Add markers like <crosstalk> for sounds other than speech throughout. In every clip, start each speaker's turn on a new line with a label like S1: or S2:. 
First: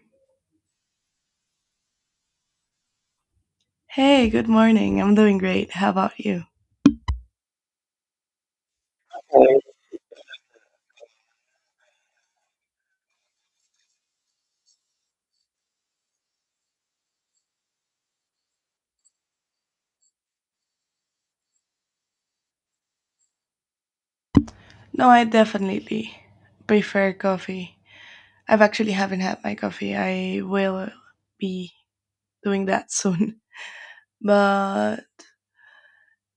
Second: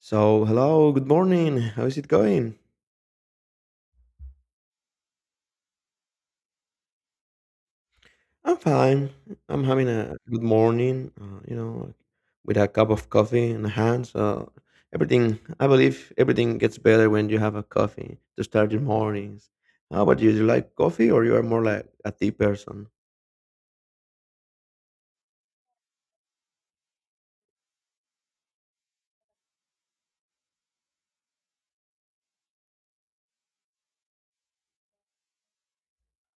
S1: So, hello, good morning. How is it going?
S2: Hey, good morning. I'm doing great. How about you?
S1: I'm fine. I'm having a good morning, like, with a cup of coffee in hand. So, everything, I believe, everything gets better when you have a coffee to start your mornings. How about you? Do you like coffee or you are more like a tea person?
S2: No, I definitely prefer coffee. I've actually haven't had my coffee. I will be doing that soon. <laughs> But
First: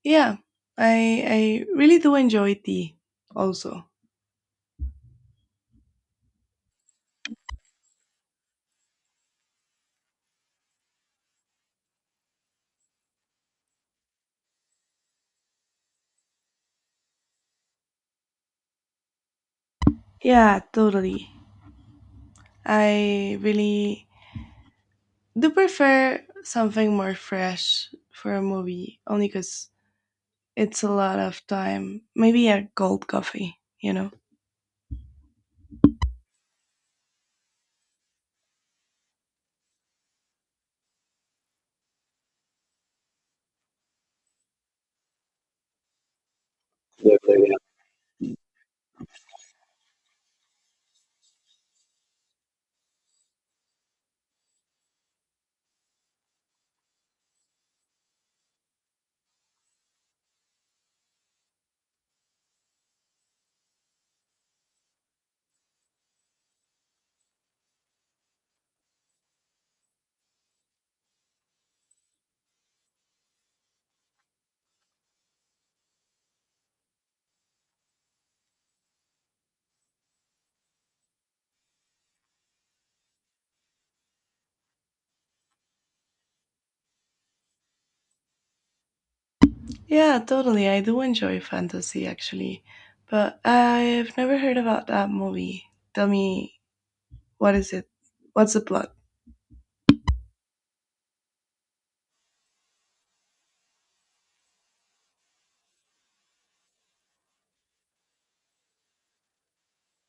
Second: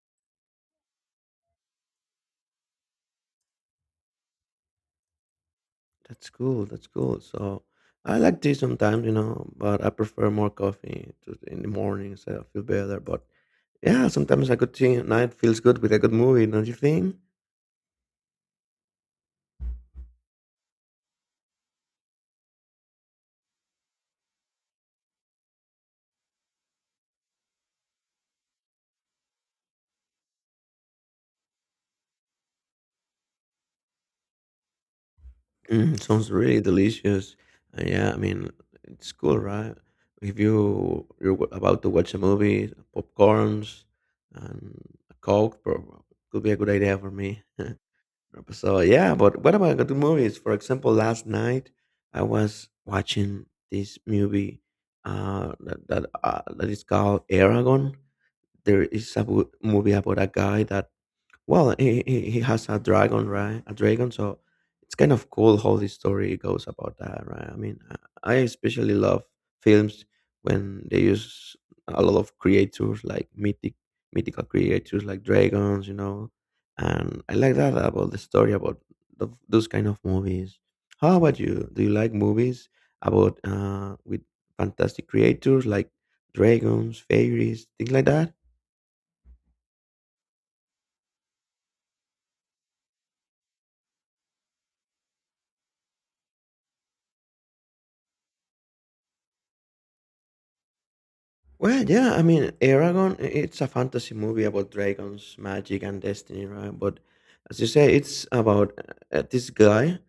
S2: yeah, I really do enjoy tea also.
S1: That's cool. That's cool. So, I like tea sometimes, but I prefer more coffee to, in the mornings. I feel better. But yeah, sometimes a good tea at night feels good with a good movie, don't you think?
S2: Yeah, totally. I really do prefer something more fresh for a movie only cuz it's a lot of time. Maybe a cold coffee,
S1: Sounds really delicious. Yeah, I mean, it's cool, right? If you're about to watch a movie, popcorns and a Coke could be a good idea for me. <laughs> So yeah, but what about good movies? For example, last night I was watching this movie that is called Aragon. There is a movie about a guy that well, he has a dragon, right? A dragon, so it's kind of cool how the story goes about that, right? I mean, I especially love films when they use a lot of creatures like mythical creatures like dragons, and I like that about the story about those kind of movies. How about you? Do you like movies about with fantastic creatures like dragons, fairies, things like that?
S2: Yeah, totally. I do enjoy fantasy actually, but I've never heard about that movie. Tell me, what is it? What's the plot?
S1: Well, yeah, I mean, Aragon, it's a fantasy movie about dragons, magic, and destiny, right? But as you say, it's about this guy.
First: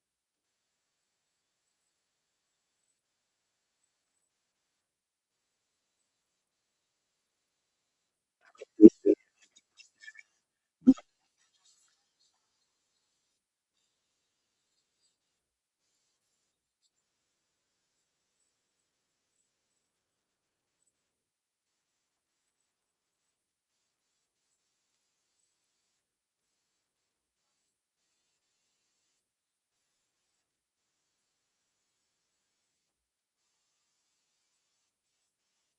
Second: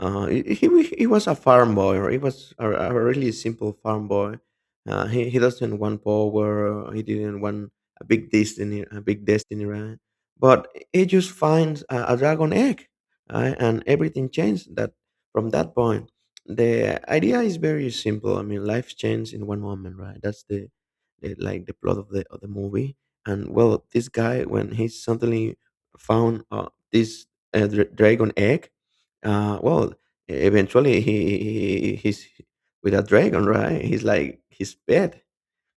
S1: Uh, he, he he was a farm boy, or he was a really simple farm boy. He doesn't want power, he didn't want a big destiny, right? But he just finds a dragon egg, right? And everything changed that from that point. The idea is very simple. I mean, life changed in one moment, right? That's the, like the plot of the movie. And well, this guy when he suddenly found this dragon egg, well, eventually he's with a dragon, right? He's like his pet.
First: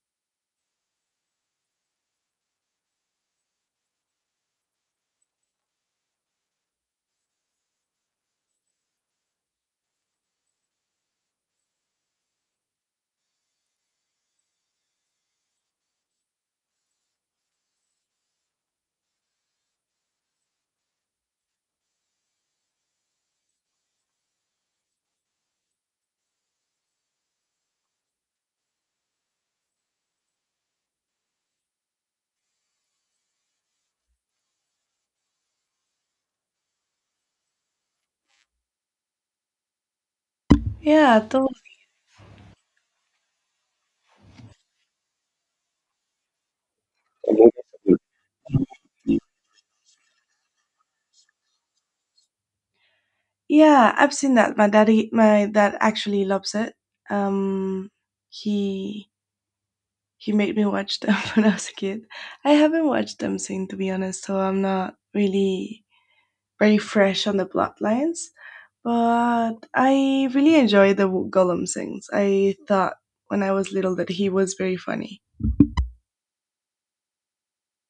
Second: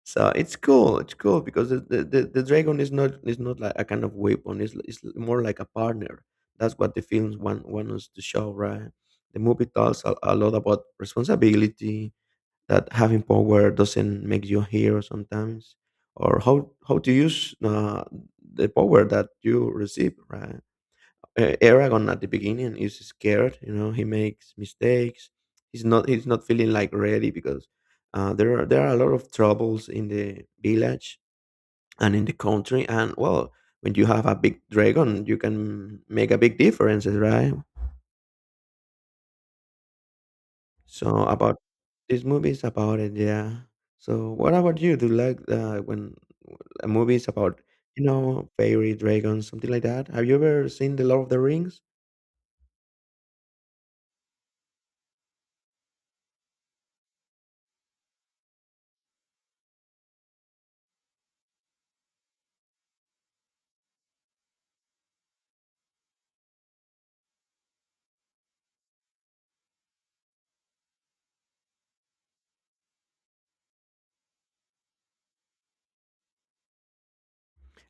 S1: So it's cool. It's cool because the dragon is not like a kind of weapon. It's more like a partner. That's what the films want us to show, right? The movie talks a lot about responsibility, that having power doesn't make you a hero sometimes, or how to use the power that you receive. Right, Aragon at the beginning is scared. You know, he makes mistakes. He's not feeling like ready because there are a lot of troubles in the village and in the country. And well, when you have a big dragon, you can make a big difference, right?
S2: Yeah,
S1: So
S2: totally.
S1: about this movie is about it, yeah. So what about you? Do you like when a movie is about fairy dragons, something like that? Have you ever seen The Lord of the Rings?
S2: Yeah, I've seen that. My dad actually loves it. Um, he he made me watch them <laughs> when I was a kid. I haven't watched them since, to be honest, so I'm not really very fresh on the plot lines. But I really enjoy the Gollum sings. I thought when I was little that he was very funny.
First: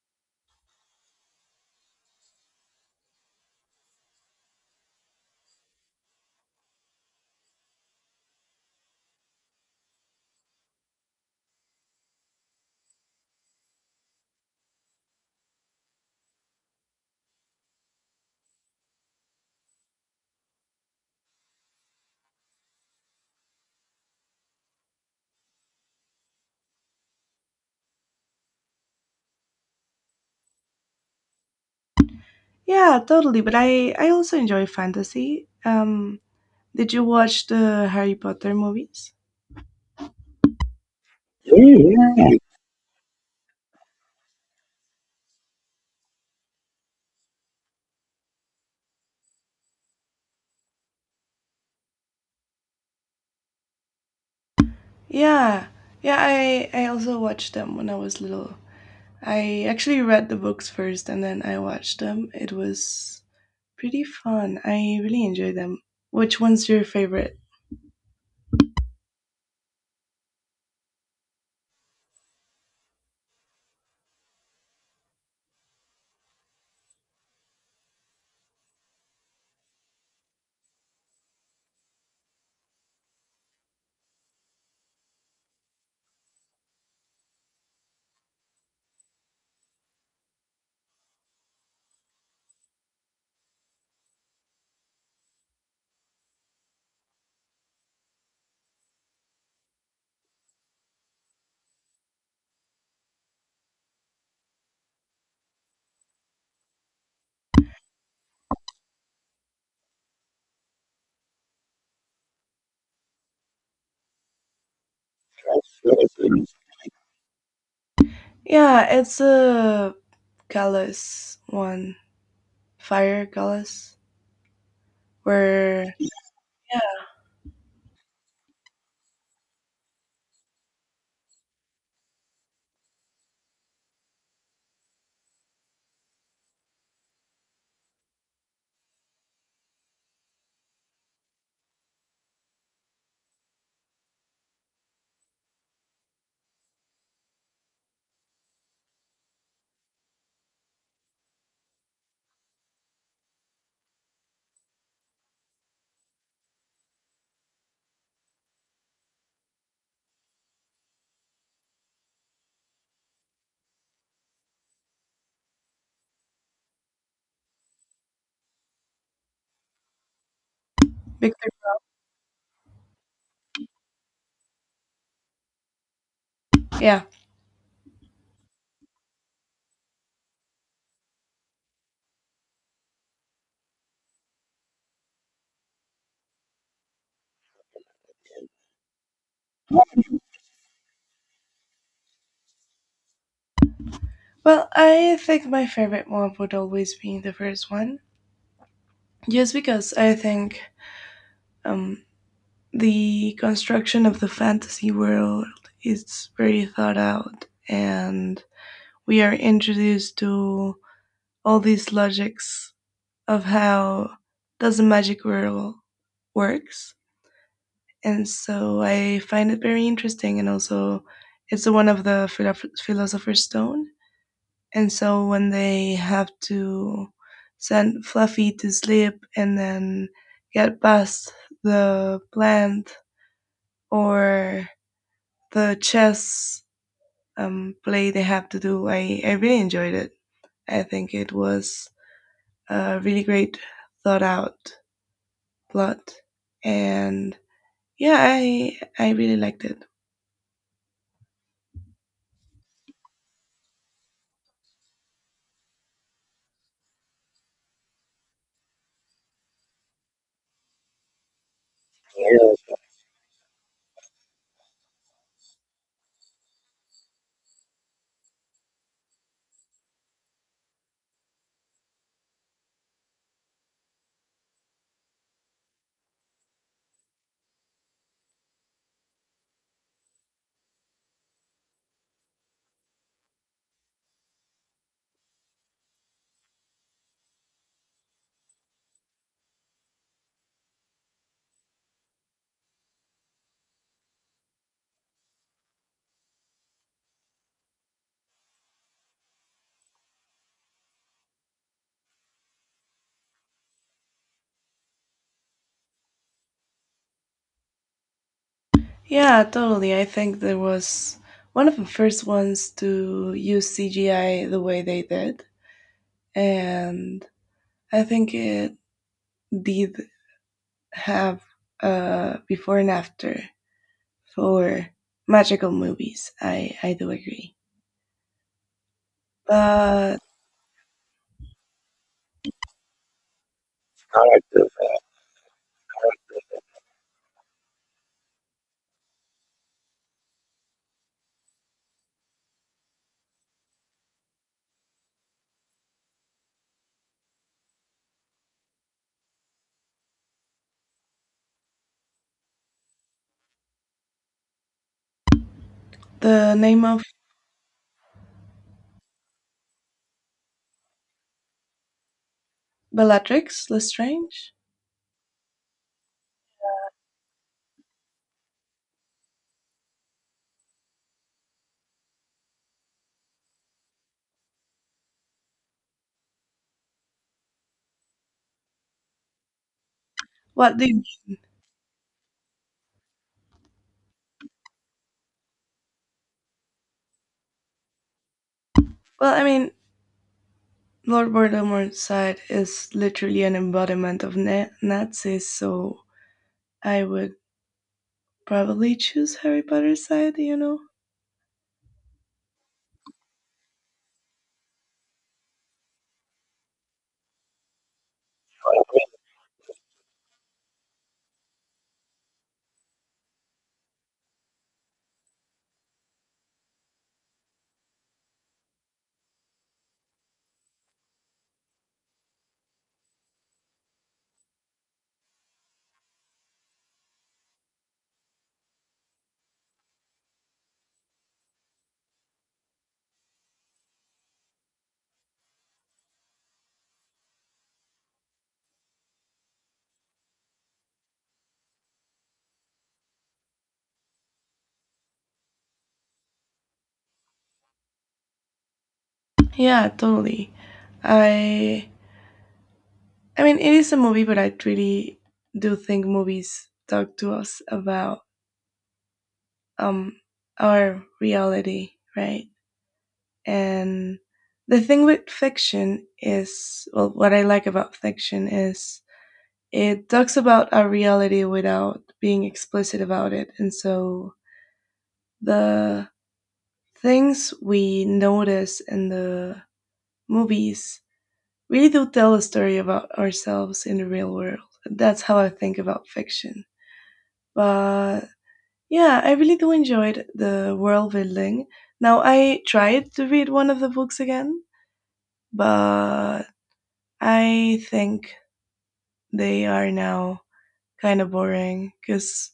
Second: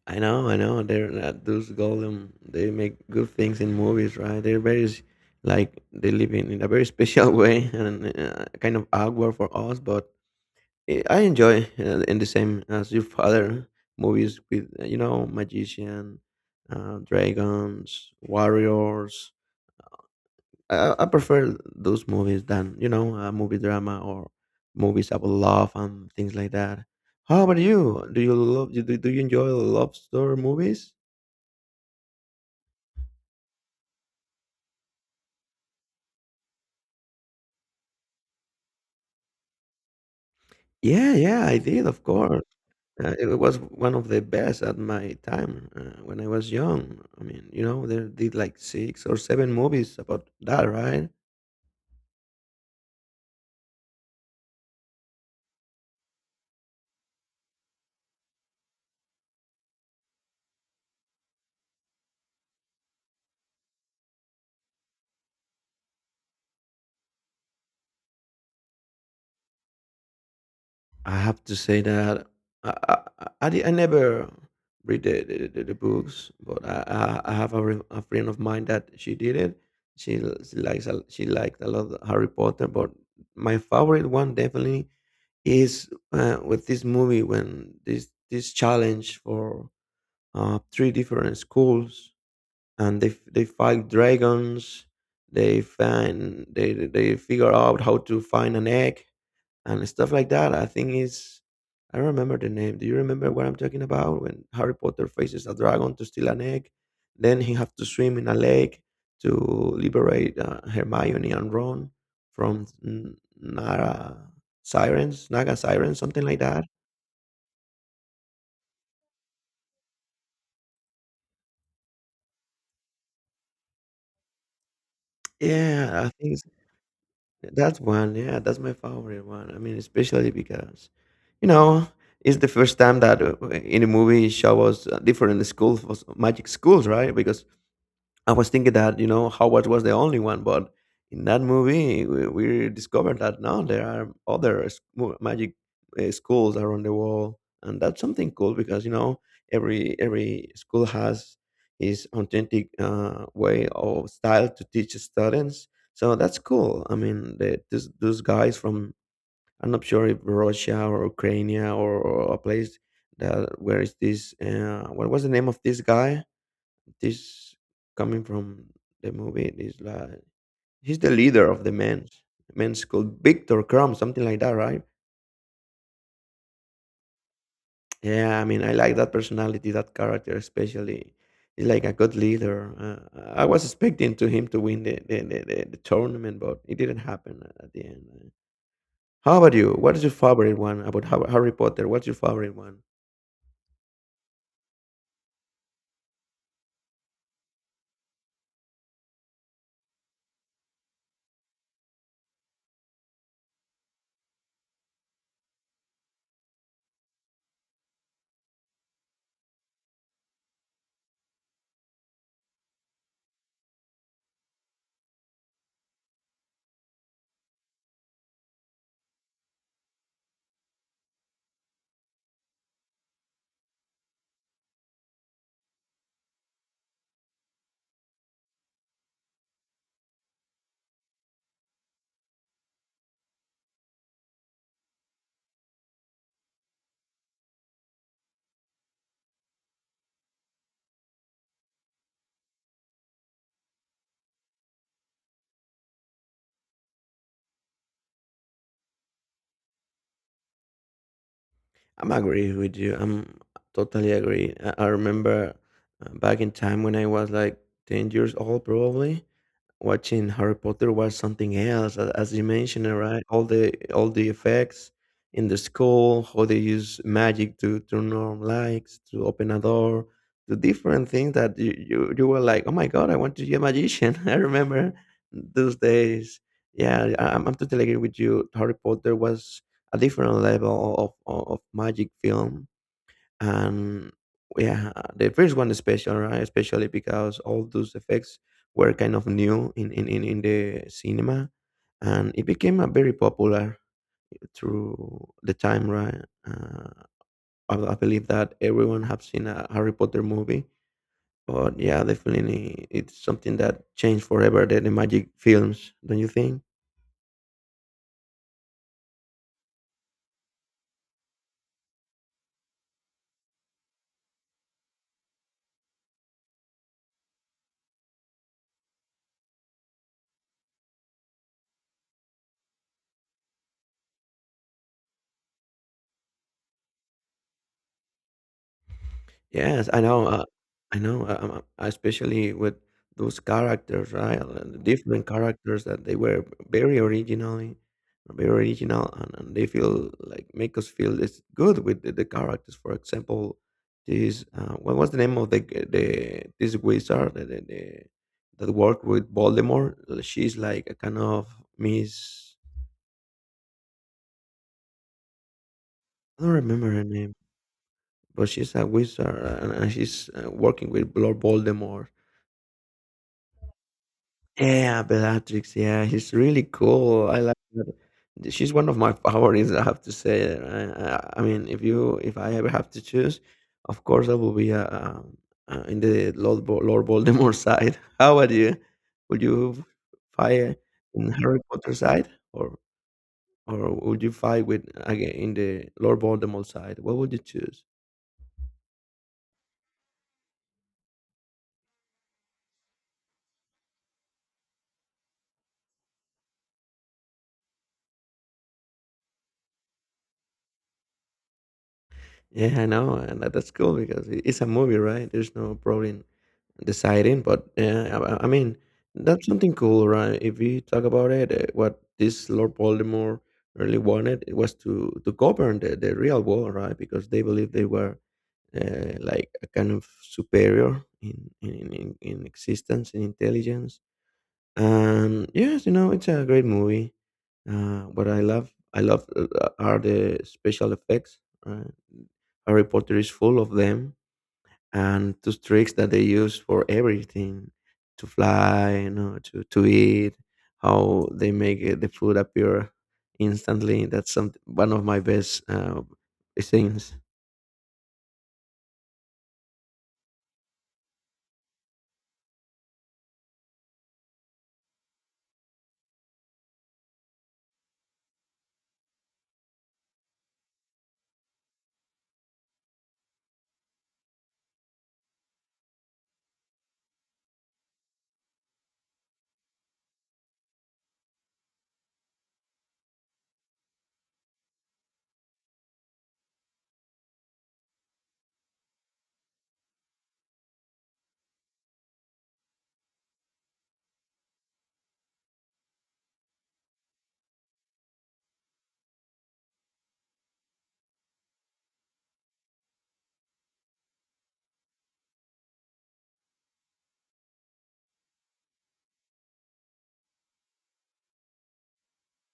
S1: I know, I know. They're those golem. They make good things in movies, right? They're very like they live in a very special <laughs> way and kind of awkward for us, but I enjoy in the same as your father movies with magician, dragons, warriors. I prefer those movies than a movie drama or movies about love and things like that. How about you? Do you love? Do you enjoy love story movies?
S2: Yeah, totally. But I also enjoy fantasy. Did you watch the Harry Potter movies?
S1: Yeah, yeah, I did, of
S2: Yeah.
S1: course. It was one of the best at my time when I was young. I mean, they did like six or seven movies about that, right?
S2: Yeah, yeah. I also watched them when I was little. I actually read the books first and then I watched them. It was pretty fun. I really enjoyed them. Which one's your favorite?
S1: I have to say that I never read the books, but I have a friend of mine that she did it. She she liked a lot of Harry Potter, but my favorite one definitely is with this movie when this challenge for three different schools and they fight dragons. They find they figure out how to find an egg and stuff like that. I think is I don't remember the name. Do you remember what I'm talking about? When Harry Potter faces a dragon to steal an egg, then he have to swim in a lake to liberate Hermione and Ron from Naga sirens, something like
S2: Yeah.
S1: that.
S2: Yeah, it's a Callus one. Fire Goddess, where.
S1: Yeah, I think
S2: Yeah.
S1: that's one. Yeah, that's my favorite one. I mean, especially because, you know, it's the first time that in a movie show us different schools, was magic schools, right? Because I was thinking that Howard was the only one, but in that movie we discovered that no, there are other magic schools around the world, and that's something cool because every school has his authentic way or style to teach students. So that's cool. I mean, those guys from I'm not sure if Russia or Ukraine or a place that where is this? What was the name of this guy? This coming from the movie is like he's the
S2: Victor.
S1: leader of the men's called Victor Crumb, something like that, right?
S2: Yeah.
S1: Yeah, I mean, I like that personality, that character especially. He's like a good leader. I was expecting to him to win the tournament, but it didn't happen at the end. How about you? What is your favorite one about Harry Potter? What's your favorite one?
S2: Well, I think my favorite one would always be the first one, just because I think um, the construction of the fantasy world is very thought out, and we are introduced to all these logics of how does the magic world works, and so I find it very interesting, and also it's the one of the philosopher's stone. And so when they have to send Fluffy to sleep and then get past the plant or the chess play they have to do, I really enjoyed it. I think it was a really great thought out plot. And yeah, I really liked it.
S1: I'm agree with you. I'm totally agree. I remember back in time when I was like 10 years old, probably. Watching Harry Potter was something else, as you mentioned, right? All the effects in the school, how they use magic to turn on lights, to open a door, to different things that you were like, oh my God, I want to be a magician. <laughs> I remember those days. Yeah, I'm totally agree with you. Harry Potter was a different level of magic film, and yeah, the first one is special, right? Especially because all those effects were kind of new in the cinema, and it became a very popular through the time, right. Uh, I, I believe that everyone have seen a Harry Potter movie, but yeah, definitely it's something that changed forever the magic films, don't you think?
S2: Yeah, totally. I think there was one of the first ones to use CGI the way they did. And I think it did have a before and after for magical movies. I do agree.
S1: Yes, I
S2: But
S1: know, uh, I know, um, um, especially with those characters,
S2: I
S1: right?
S2: like
S1: The different characters that they were very originally, very original, and they feel like make us feel this good with the characters. For example, this what was the name of the g- the this wizard that worked with Voldemort? She's like a kind of Miss. I don't
S2: the name
S1: remember
S2: of
S1: her name, but she's a wizard, and, she's working with Lord Voldemort.
S2: Bellatrix Lestrange?
S1: Yeah, Bellatrix. Yeah, she's really cool. I like her. She's one of my favorites. I have to say. I mean, if I ever have to choose, of course I will be in the Lord Voldemort <laughs> side. How about you? Would you
S2: What
S1: fight
S2: do.
S1: in Harry Potter side, or would you fight with again in the Lord Voldemort side? What would you choose?
S2: Well, I mean, Lord Voldemort's side is literally an embodiment of Nazis, so I would probably choose Harry Potter's side, you know?
S1: Yeah, I know, and that's cool because it's a movie, right? There's no problem deciding, but yeah, I mean that's something cool, right? If you talk about it, what this Lord Voldemort really wanted it was to govern the real world, right? Because they believed they were like a kind of superior in existence and intelligence. And yes, it's a great movie. What I love are the special effects. Uh, Harry Potter is full of them, and those tricks that they use for everything, to fly, to eat, how they make the food appear instantly. That's some one of my best things.
S2: Yeah, totally. I I mean, it is a movie, but I really do think movies talk to us about um, our reality, right? And the thing with fiction is, well, what I like about fiction is it talks about our reality without being explicit about it. And so the things we notice in the movies really do tell a story about ourselves in the real world. That's how I think about fiction. But yeah, I really do enjoyed the world building. Now I tried to read one of the books again, but I think they are now kind of boring because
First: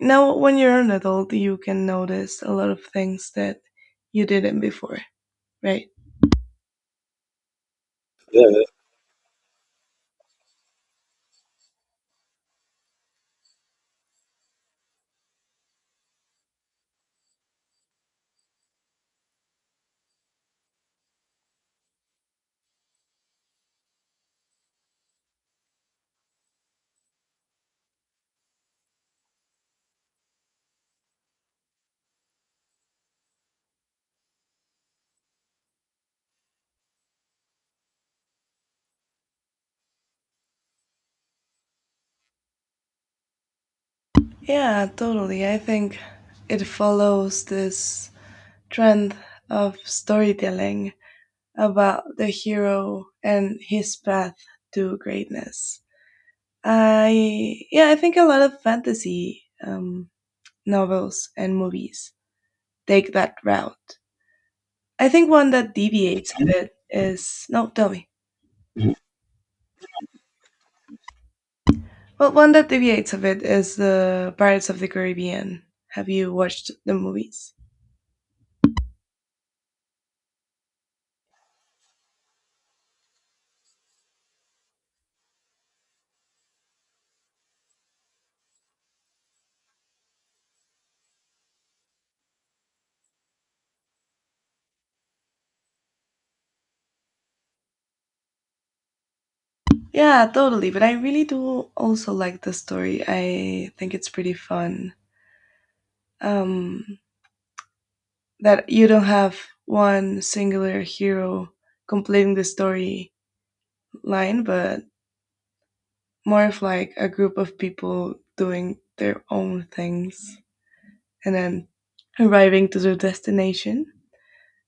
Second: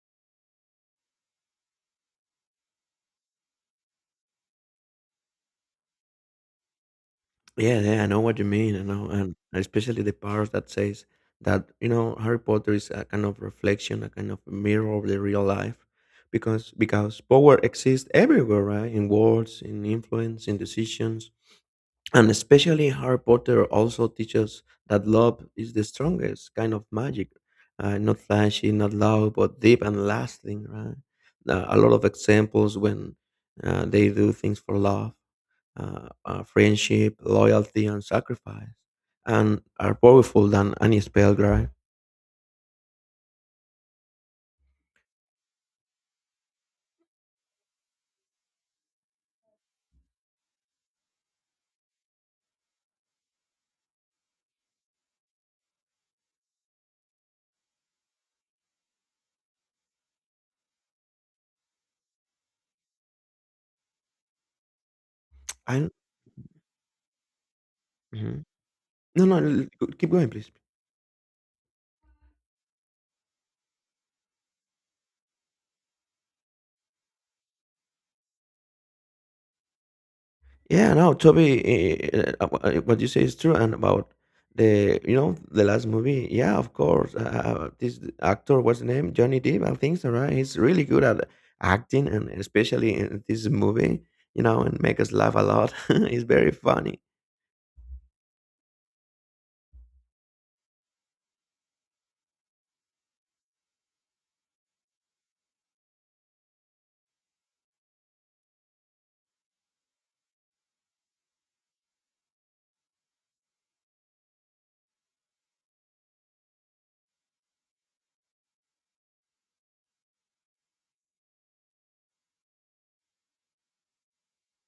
S2: now when you're an adult, you can notice a lot of things that you didn't before, right?
S1: Yeah, yeah, I know what you mean. I know, and especially the part that says that Harry Potter is a kind of reflection, a kind of mirror of the real life, because power exists everywhere, right? In words, in influence, in decisions, and especially Harry Potter also teaches that love is the strongest kind of magic, not flashy, not loud, but deep and lasting, right? A lot of examples when they do things for love, friendship, loyalty, and sacrifice, and are powerful than any spell, right?
S2: Yeah, totally. I think it follows this trend of storytelling about the hero and his path to greatness. I yeah, I think a lot of fantasy novels and movies take that route. I think one that
S1: I
S2: deviates a bit is no, tell me.
S1: Mhm. No, no, keep going, please.
S2: Well, one that deviates a bit is the Pirates of the Caribbean. Have you watched the movies?
S1: Yeah, no, Toby, what you say is true, and about the the last movie. Yeah, of course, this actor, what's the name, Johnny Depp. I think so, right? He's really good at acting, and especially in this movie, and make us laugh a lot. <laughs> It's very funny.
S2: Yeah, totally. But I really do also like the story. I think it's pretty fun. Um, that you don't have one singular hero completing the story line, but more of like a group of people doing their own things and then arriving to their destination.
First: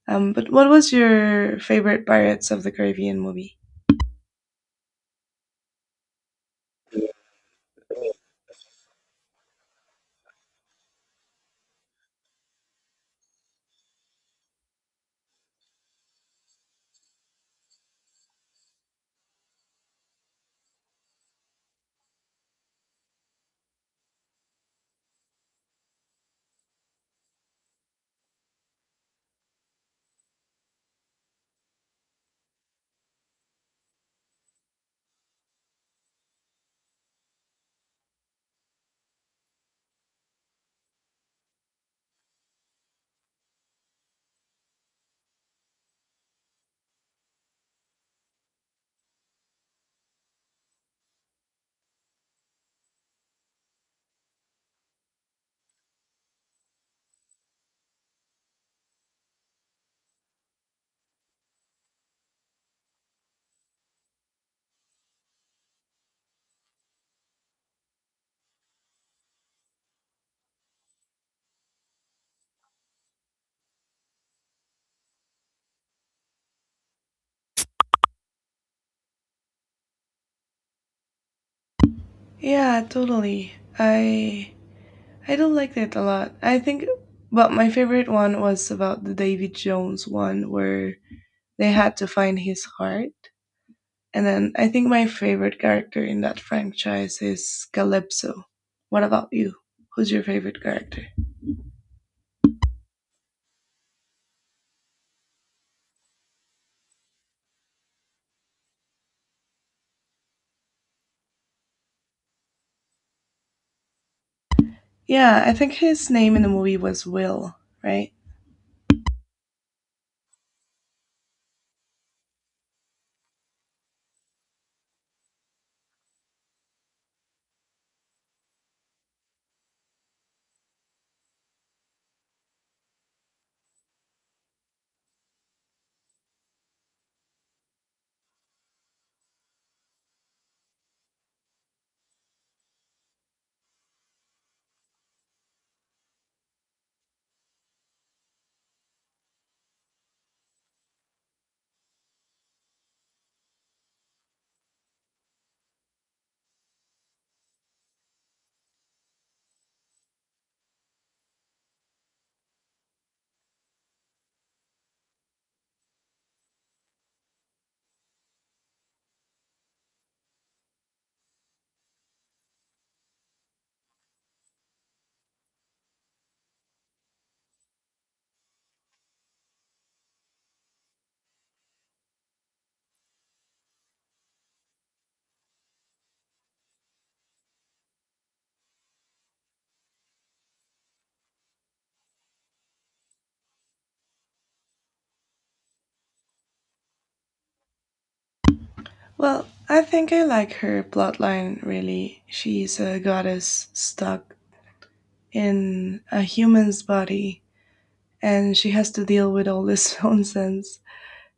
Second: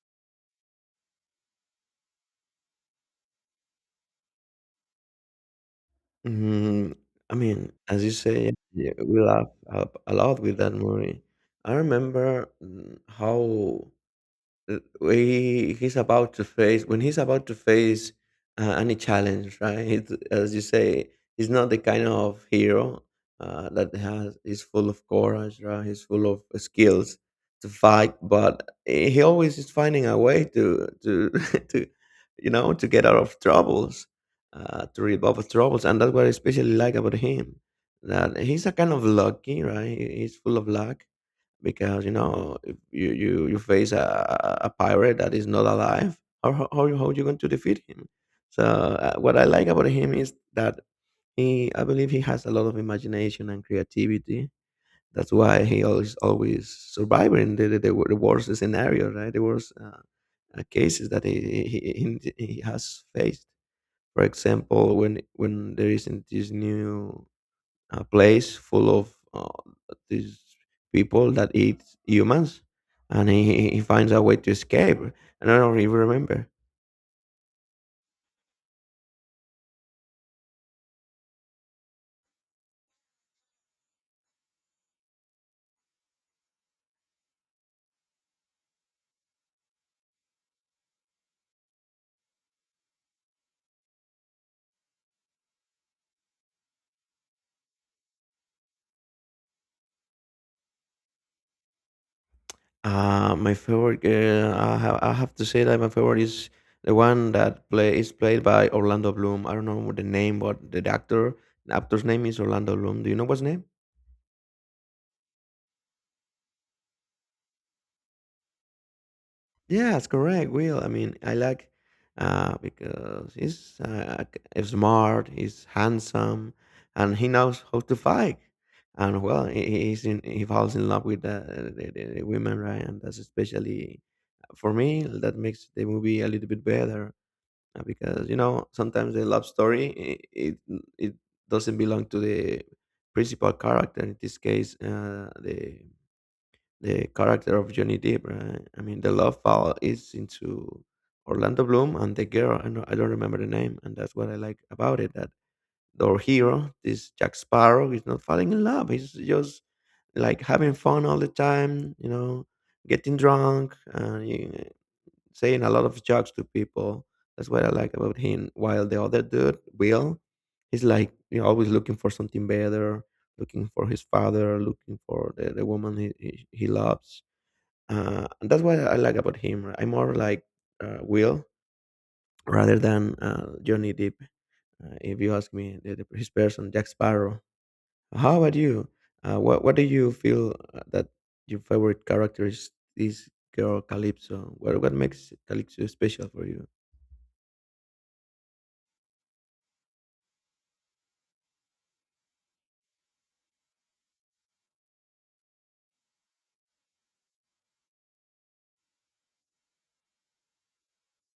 S2: But what was your favorite Pirates of the Caribbean movie?
S1: Mhm. I mean, as you say, yeah, we laugh a lot with that movie. I remember, how we he's about to face when he's about to face any challenge, right? As you say, he's not the kind of hero that has is full of courage, right? He's full of skills to fight, but he always is finding a way to <laughs> to to get out of troubles, to rebuff troubles, and that's what I especially like about him. That he's a kind of lucky, right? He's full of luck because if you face a pirate that is not alive, how are you going to defeat him? So what I like about him is that he I believe he has a lot of imagination and creativity. That's why he always surviving the worst scenario, right? The worst cases that he has faced. For example, when there isn't this new, a place full of these people that eat humans, and he finds a way to escape. And I don't even remember.
S2: Yeah, totally. I do like it a lot. I think, but my favorite one was about the Davy Jones one where they had to find his heart. And then I think my favorite character in that franchise is Calypso. What about you? Who's your favorite character?
S1: My favorite, I have to say that my favorite is the one that play is played by Orlando Bloom. I don't know the name, but the actor, the actor's name is Orlando Bloom. Do you know what's name?
S2: Yeah, I think his name in the movie was Will, right?
S1: Yes, correct. Will, I mean, I like because he's smart, he's handsome, and he knows how to fight. And well, he falls in love with the women, right? And that's especially for me that makes the movie a little bit better because sometimes the love story it doesn't belong to the principal character. In this case, the character of Johnny Depp, right? I mean, the love file is into Orlando Bloom and the girl. I don't remember the name, and that's what I like about it. That our hero, this Jack Sparrow, is not falling in love. He's just like having fun all the time, getting drunk and saying a lot of jokes to people. That's what I like about him. While the other dude, Will, he's like always looking for something better, looking for his father, looking for the woman he loves, and that's what I like about him. I'm more like Will rather than Johnny Depp. If you ask me, his person Jack Sparrow. How about you? What do you feel that your favorite character is this girl Calypso? What makes Calypso special for you?
S2: Well, I think I like her plotline really. She's a goddess stuck in a human's body and she has to deal with all this <laughs> nonsense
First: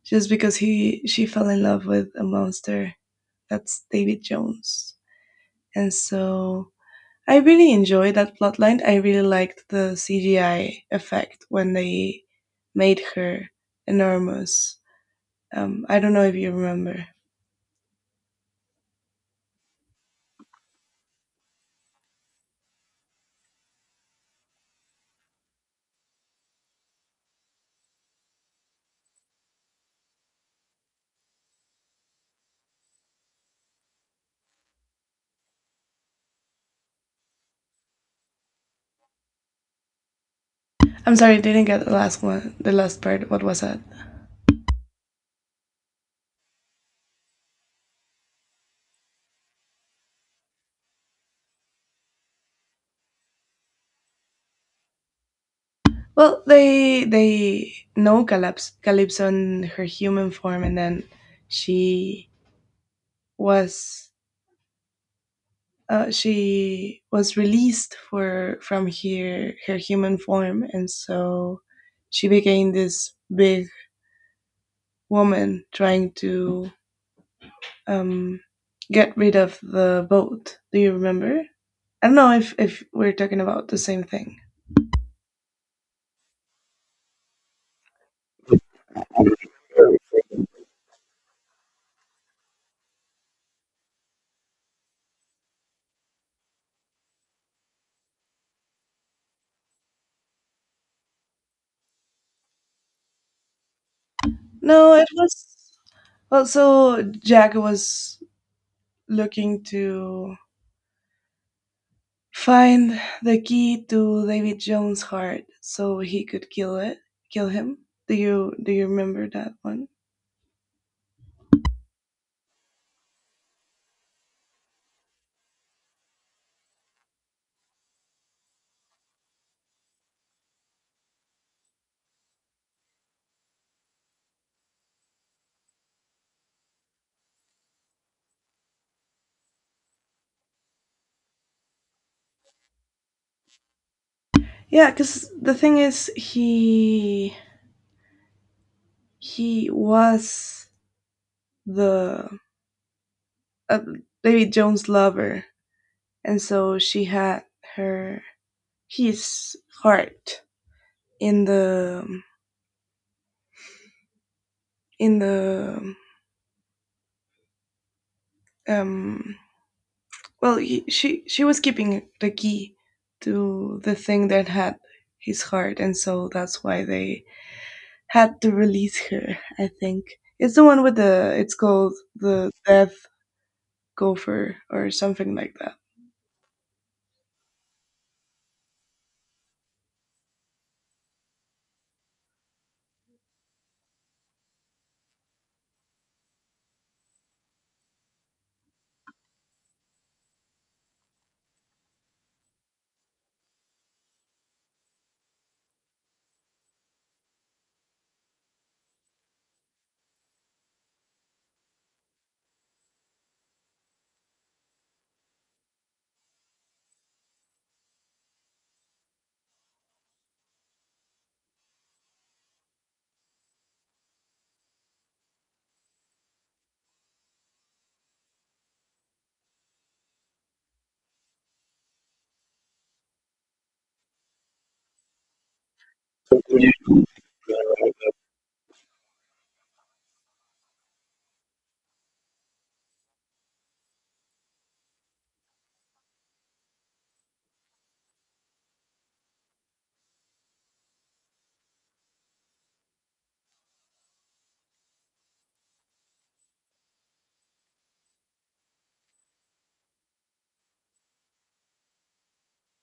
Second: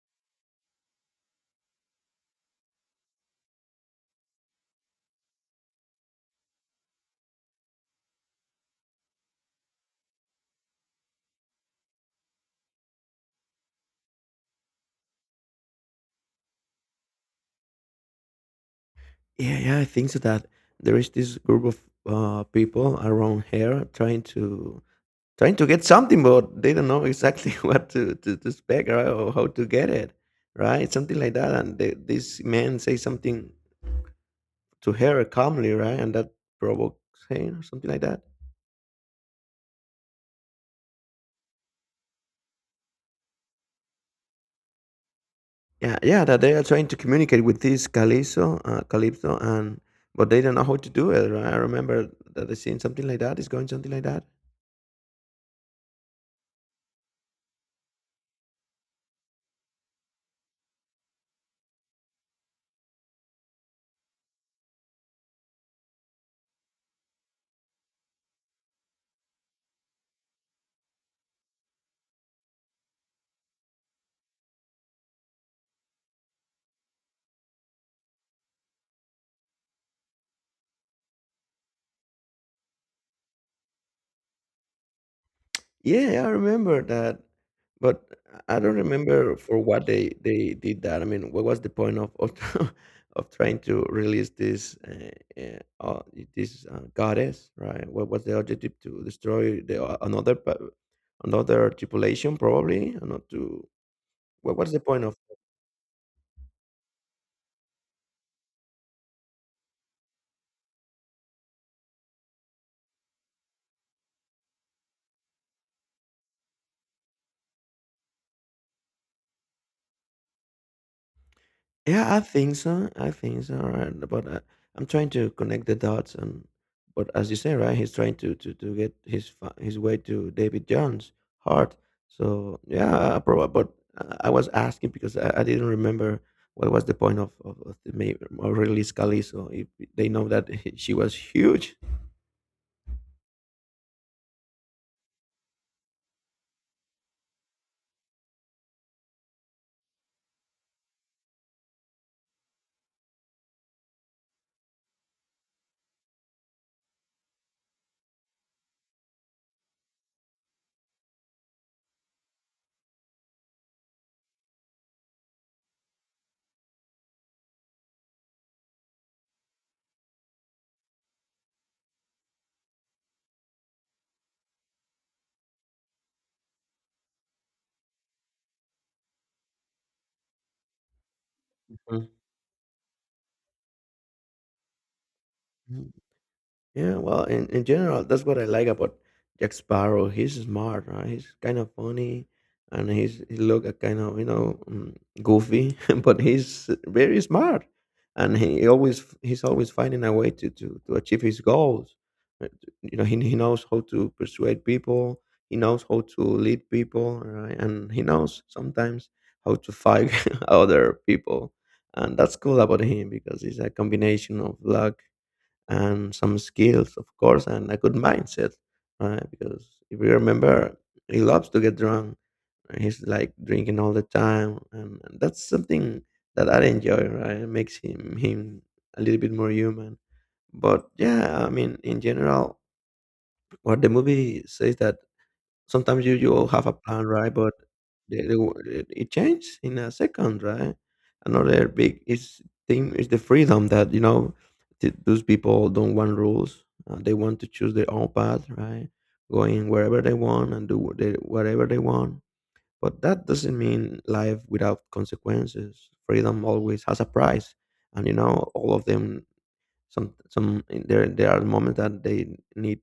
S2: just because he she fell in love with a monster. That's David Jones. And so I really enjoyed that plotline. I really liked the CGI effect when they made her enormous. I don't know if you remember.
S1: Yeah, yeah, I think so, that there is this group of people around here trying to, trying to get something, but they don't know exactly <laughs> what to spec, right, or how to get it, right? Something like that. And the, this man says something to her calmly, right? And that provokes him or something like that.
S2: I'm sorry, didn't get the last one. The last part. What was that?
S1: Yeah, yeah, that they are trying to communicate with this Calypso, Calypso, and but they don't know how to do it, right? I remember that I seen something like that. It's going something like that.
S2: Well, they know Calypso, Calypso in her human form, and then she was she was released for from here her human form, and so she became this big woman trying to um, get rid of the boat. Do you remember? I don't know if we're talking about the same thing.
S1: Yeah, yeah, I remember that, but I don't remember for what they did that. I mean, what was the point of <laughs> of trying to release this uh, uh, this goddess, right? What was the objective? To destroy the another another tripulation, probably, and not to. What was the
S2: No,
S1: point
S2: it
S1: of?
S2: was. Also, Jack was looking to find the key to David Jones' heart so he could kill it, kill him. Do you remember that one?
S1: Yeah, I think so. I think so. Right? But I, I'm trying to connect the dots, and but as you say, right, he's trying to get his his way to David John's heart. So yeah, probably. But I was asking because I didn't remember what was the point of the of release Calizo if they know that <laughs> she was huge.
S2: Yeah, because the thing is, he was the uh, David Jones' lover, and so she had her his heart in the in the um Well, she was keeping the key to the thing that had his heart, and so that's why they had to release her. I think it's the one with the it's called the death gopher or something like that.
S1: Mhm. Yeah, well, in general, that's what I like about Jack Sparrow. He's smart, right? He's kind of funny, and he look a kind of goofy, <laughs> but he's very smart, and he's always finding a way to achieve his goals. Uh, You know, he knows how to persuade people. He knows how to lead people, right? And he knows sometimes how to fight <laughs> other people, and that's cool about him because he's a combination of luck and some skills, of course, and a good mindset, right? Because if you remember, he loves to get drunk. And he's like drinking all the time, and that's something that I enjoy, right? It makes him a little bit more human. But yeah, I mean, in general, what the movie says that sometimes you, you all have a plan, right? But the, it, it changes in a second, right? Another big is thing is the freedom that those people don't want rules. They want to choose their own path, right? Going wherever they want and do what they, whatever they want. But that doesn't mean life without consequences. Freedom always has a price, and all of them. Some, there are moments that they need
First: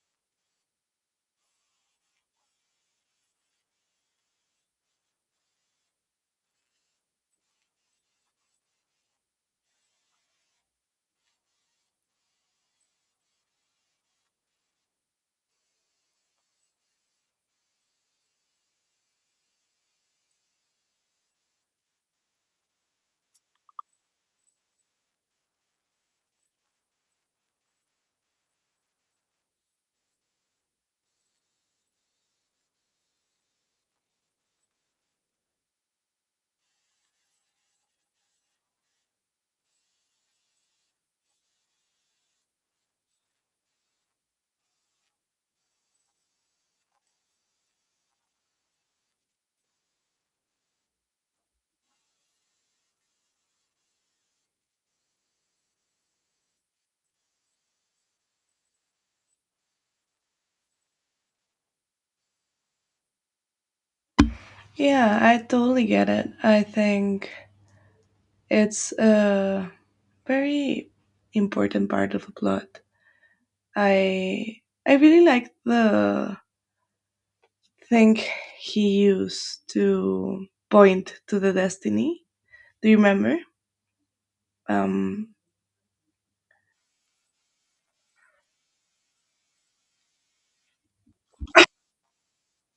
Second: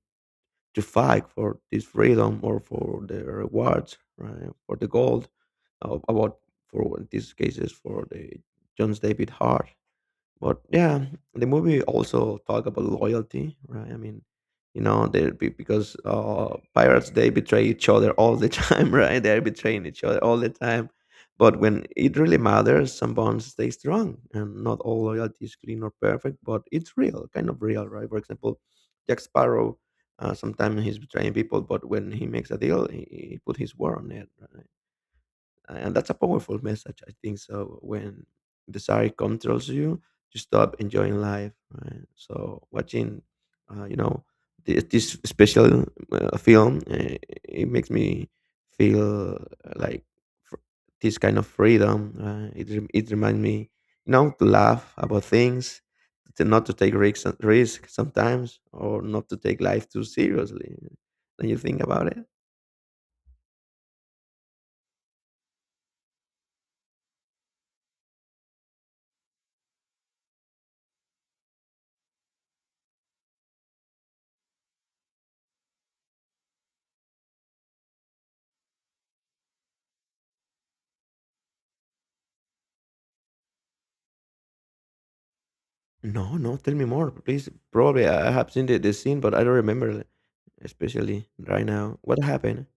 S1: to fight for this freedom or for the rewards, right? For the gold, about for, in these cases, for the John David Hart. But yeah, the movie also talk about loyalty, right? I mean, they be because pirates, they betray each other all the <laughs> time, right? They're betraying each other all the time. But when it really matters, some bonds stay strong, and not all loyalty is clean or perfect, but it's real, kind of real, right? For example, Jack Sparrow, sometimes he's betraying people, but when he makes a deal, he put his word on it. Right? And that's a powerful message, I think so. When desire controls you, you stop enjoying life, right? So watching uh, you know this, this special film, it makes me feel like fr- this kind of freedom, it reminds me to laugh about things, to not to take risk sometimes, or not to take life too seriously when you think about it.
S2: Yeah, I totally get it. I think it's a very important part of the plot. I I really like the thing he used to point to the destiny. Do you remember? Um,
S1: No, no, tell me more, please. Probably I have seen the scene, but I don't remember it, especially right now. What happened?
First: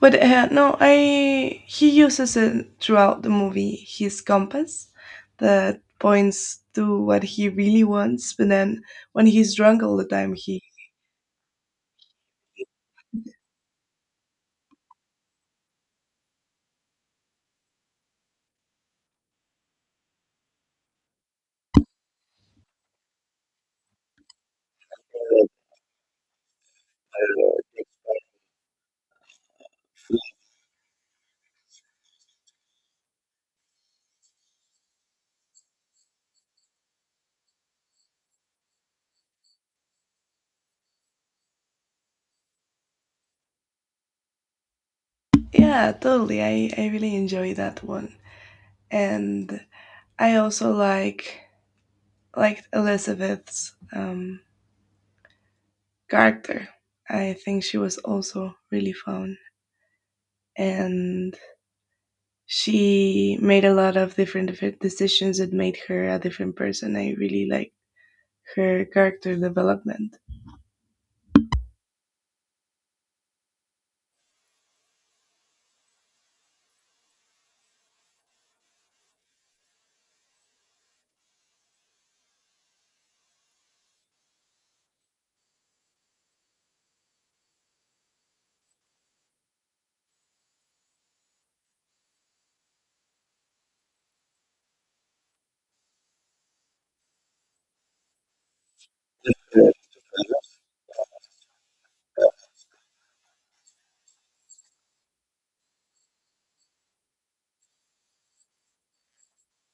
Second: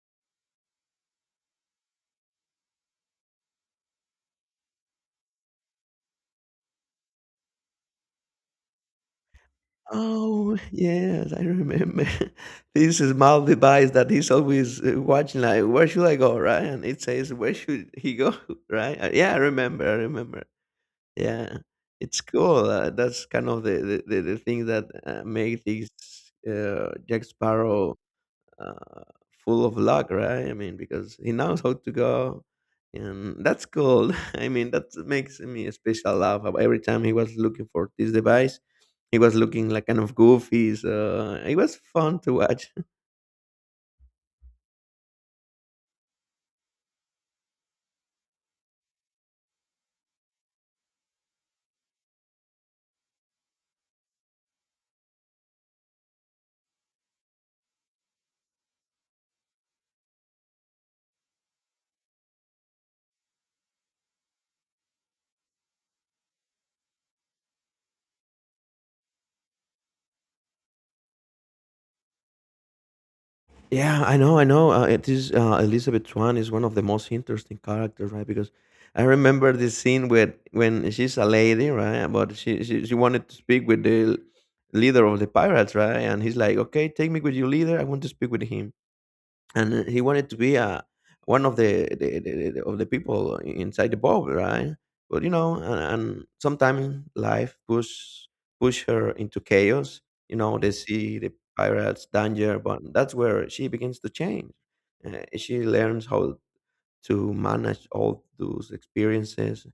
S2: but no, I he uses it throughout the movie. His compass that points to what he really wants, but then when he's drunk all the time,
S1: Oh,
S2: he.
S1: <laughs> yes, I remember. <laughs> This small device that he's always watching, like, where should I go, right? And it says, where should he go, <laughs> right? Yeah, I remember, I remember. Yeah, it's cool. That's kind of the thing that make this Jack Sparrow uh, full of luck, right? I mean, because he knows how to go, and that's cool. <laughs> I mean, that makes me a special laugh. Every time he was looking for this device, he was looking like kind of goofy. So it was fun to watch.
S2: Yeah, totally. I really enjoy that one. And I also liked Elizabeth's character. I think she was also really fun. And she made a lot of different decisions that made her a different person. I really like her character development.
S1: Yeah, I know, I know. It is Elizabeth Swan is one of the most interesting characters, right? Because I remember this scene with when she's a lady, right? But she wanted to speak with the leader of the pirates, right? And he's like, "Okay, take me with your leader. I want to speak with him." And he wanted to be one of the of the people inside the boat, right? But and sometimes life push her into chaos. You know, they see the pirates, danger, but that's where she begins to change. She learns how to manage all those experiences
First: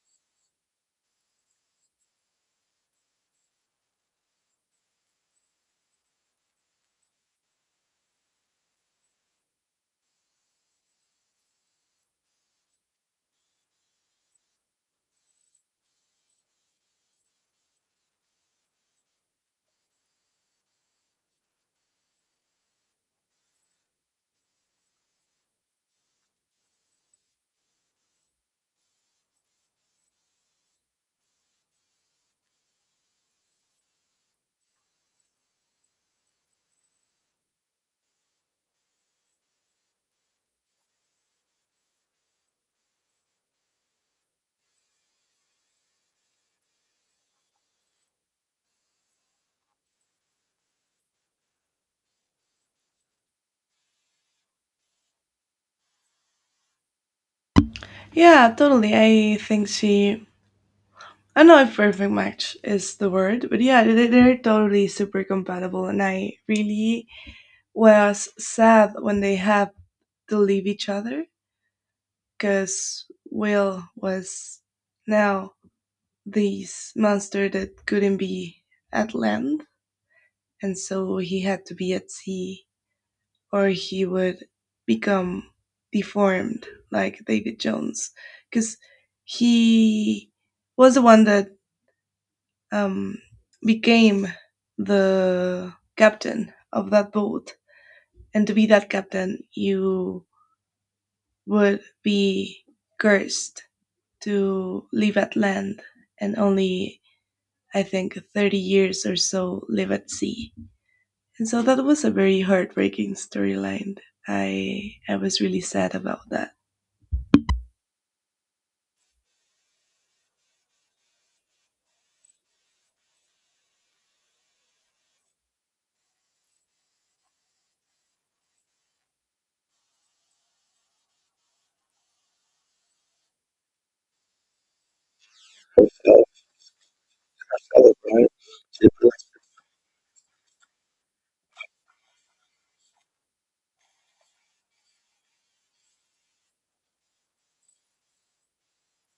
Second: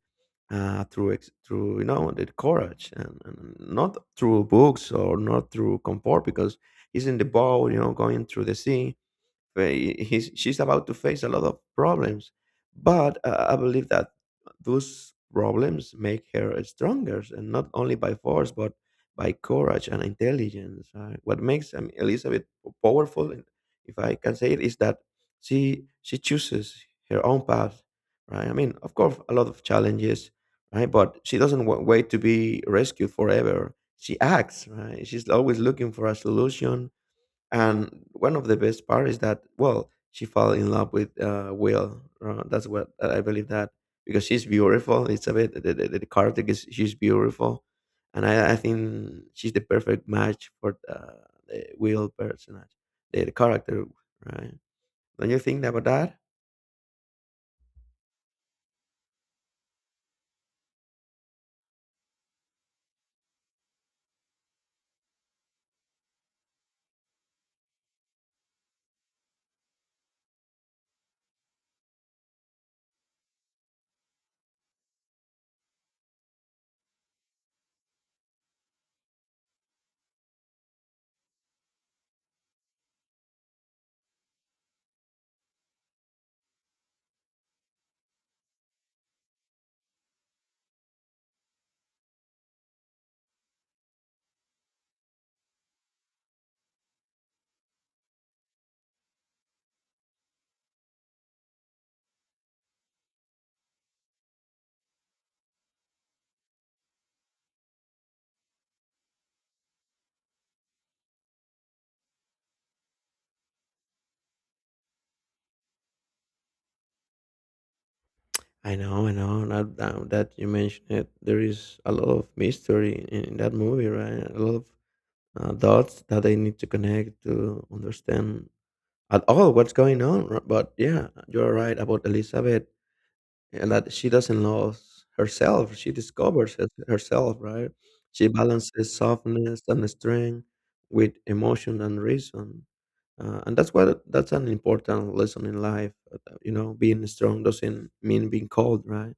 S1: through the courage and not through books or not through comfort because he's in the boat, going through the sea. fa- she's about to face a lot of problems, but I believe that those problems make her stronger, and not only by force but by courage and intelligence, right? What makes Elizabeth powerful, and if I can say it, is that she chooses her own path, right? I mean, of course a lot of challenges, right? But she doesn't wait to be rescued forever. She acts, right? She's always looking for a solution. And one of the best part is that, well, she fell in love with Will, that's what, I believe that because she's beautiful, it's a bit, the character is she's beautiful, and I think she's the perfect match for the Will personage, the character, right? Don't you think about that?
S2: Yeah, totally. I think she. I don't know if perfect match is the word, but yeah, they're totally super compatible. And I really was sad when they had to leave each other because Will was now this monster that couldn't be at land, and so he had to be at sea or he would become deformed like David Jones because he was the one that um, became the captain of that boat. And to be that captain, you would be cursed to live at land and only, I think, 30 years or so live at sea. And so that was a very heartbreaking storyline. I was really sad about that.
S1: I know, I know, now, that you mention it, there is a lot of mystery in that movie, right? A lot of dots that they need to connect to understand at all what's going on. But yeah, you're right about Elizabeth, and that she doesn't lose herself. She discovers herself, right? She balances softness and strength with emotion and reason. And that's what that's an important lesson in life. You know, being strong doesn't mean being cold, right?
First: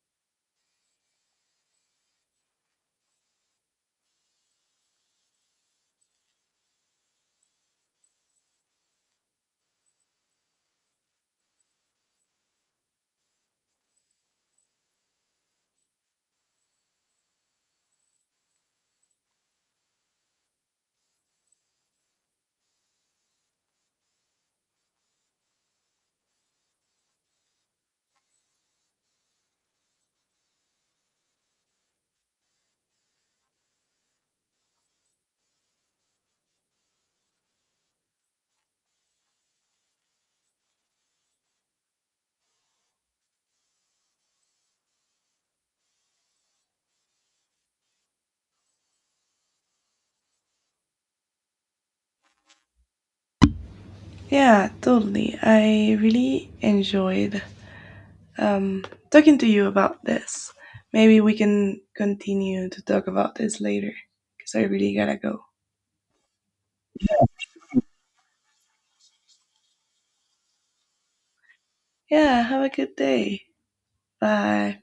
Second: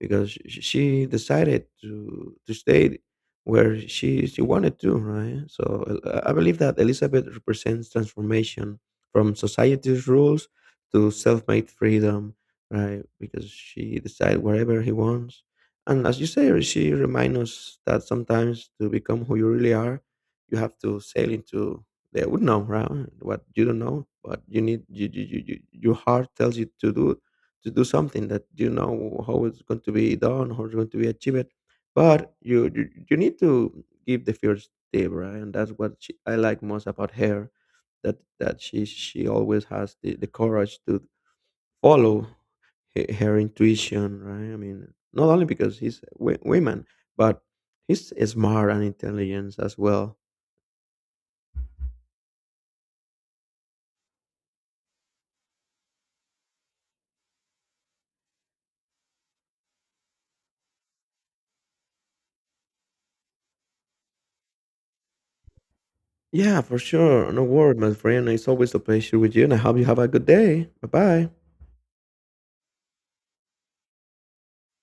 S1: Because she decided to stay where she wanted to, right? So I believe that Elizabeth represents transformation from society's rules to self-made freedom, right? Because she decides wherever he wants, and as you say, she reminds us that sometimes to become who you really are, you have to sail into the unknown, right? What you don't know, but you need, you- your heart tells you to do, to do something that you know how it's going to be done, how it's going to be achieved. But you need to give the first tip, right? And that's what I like most about her, that she always has the courage to follow her intuition, right? I mean, not only because he's w- women, but he's smart and intelligent as well.
S2: Yeah, totally. I really enjoyed um, talking to you about this. Maybe we can continue to talk about this later because I really gotta go.
S1: Yeah, for sure. No word, my friend. It's always a pleasure with you, and I hope you have a good day. Bye bye.
S2: Yeah, have a good day. Bye.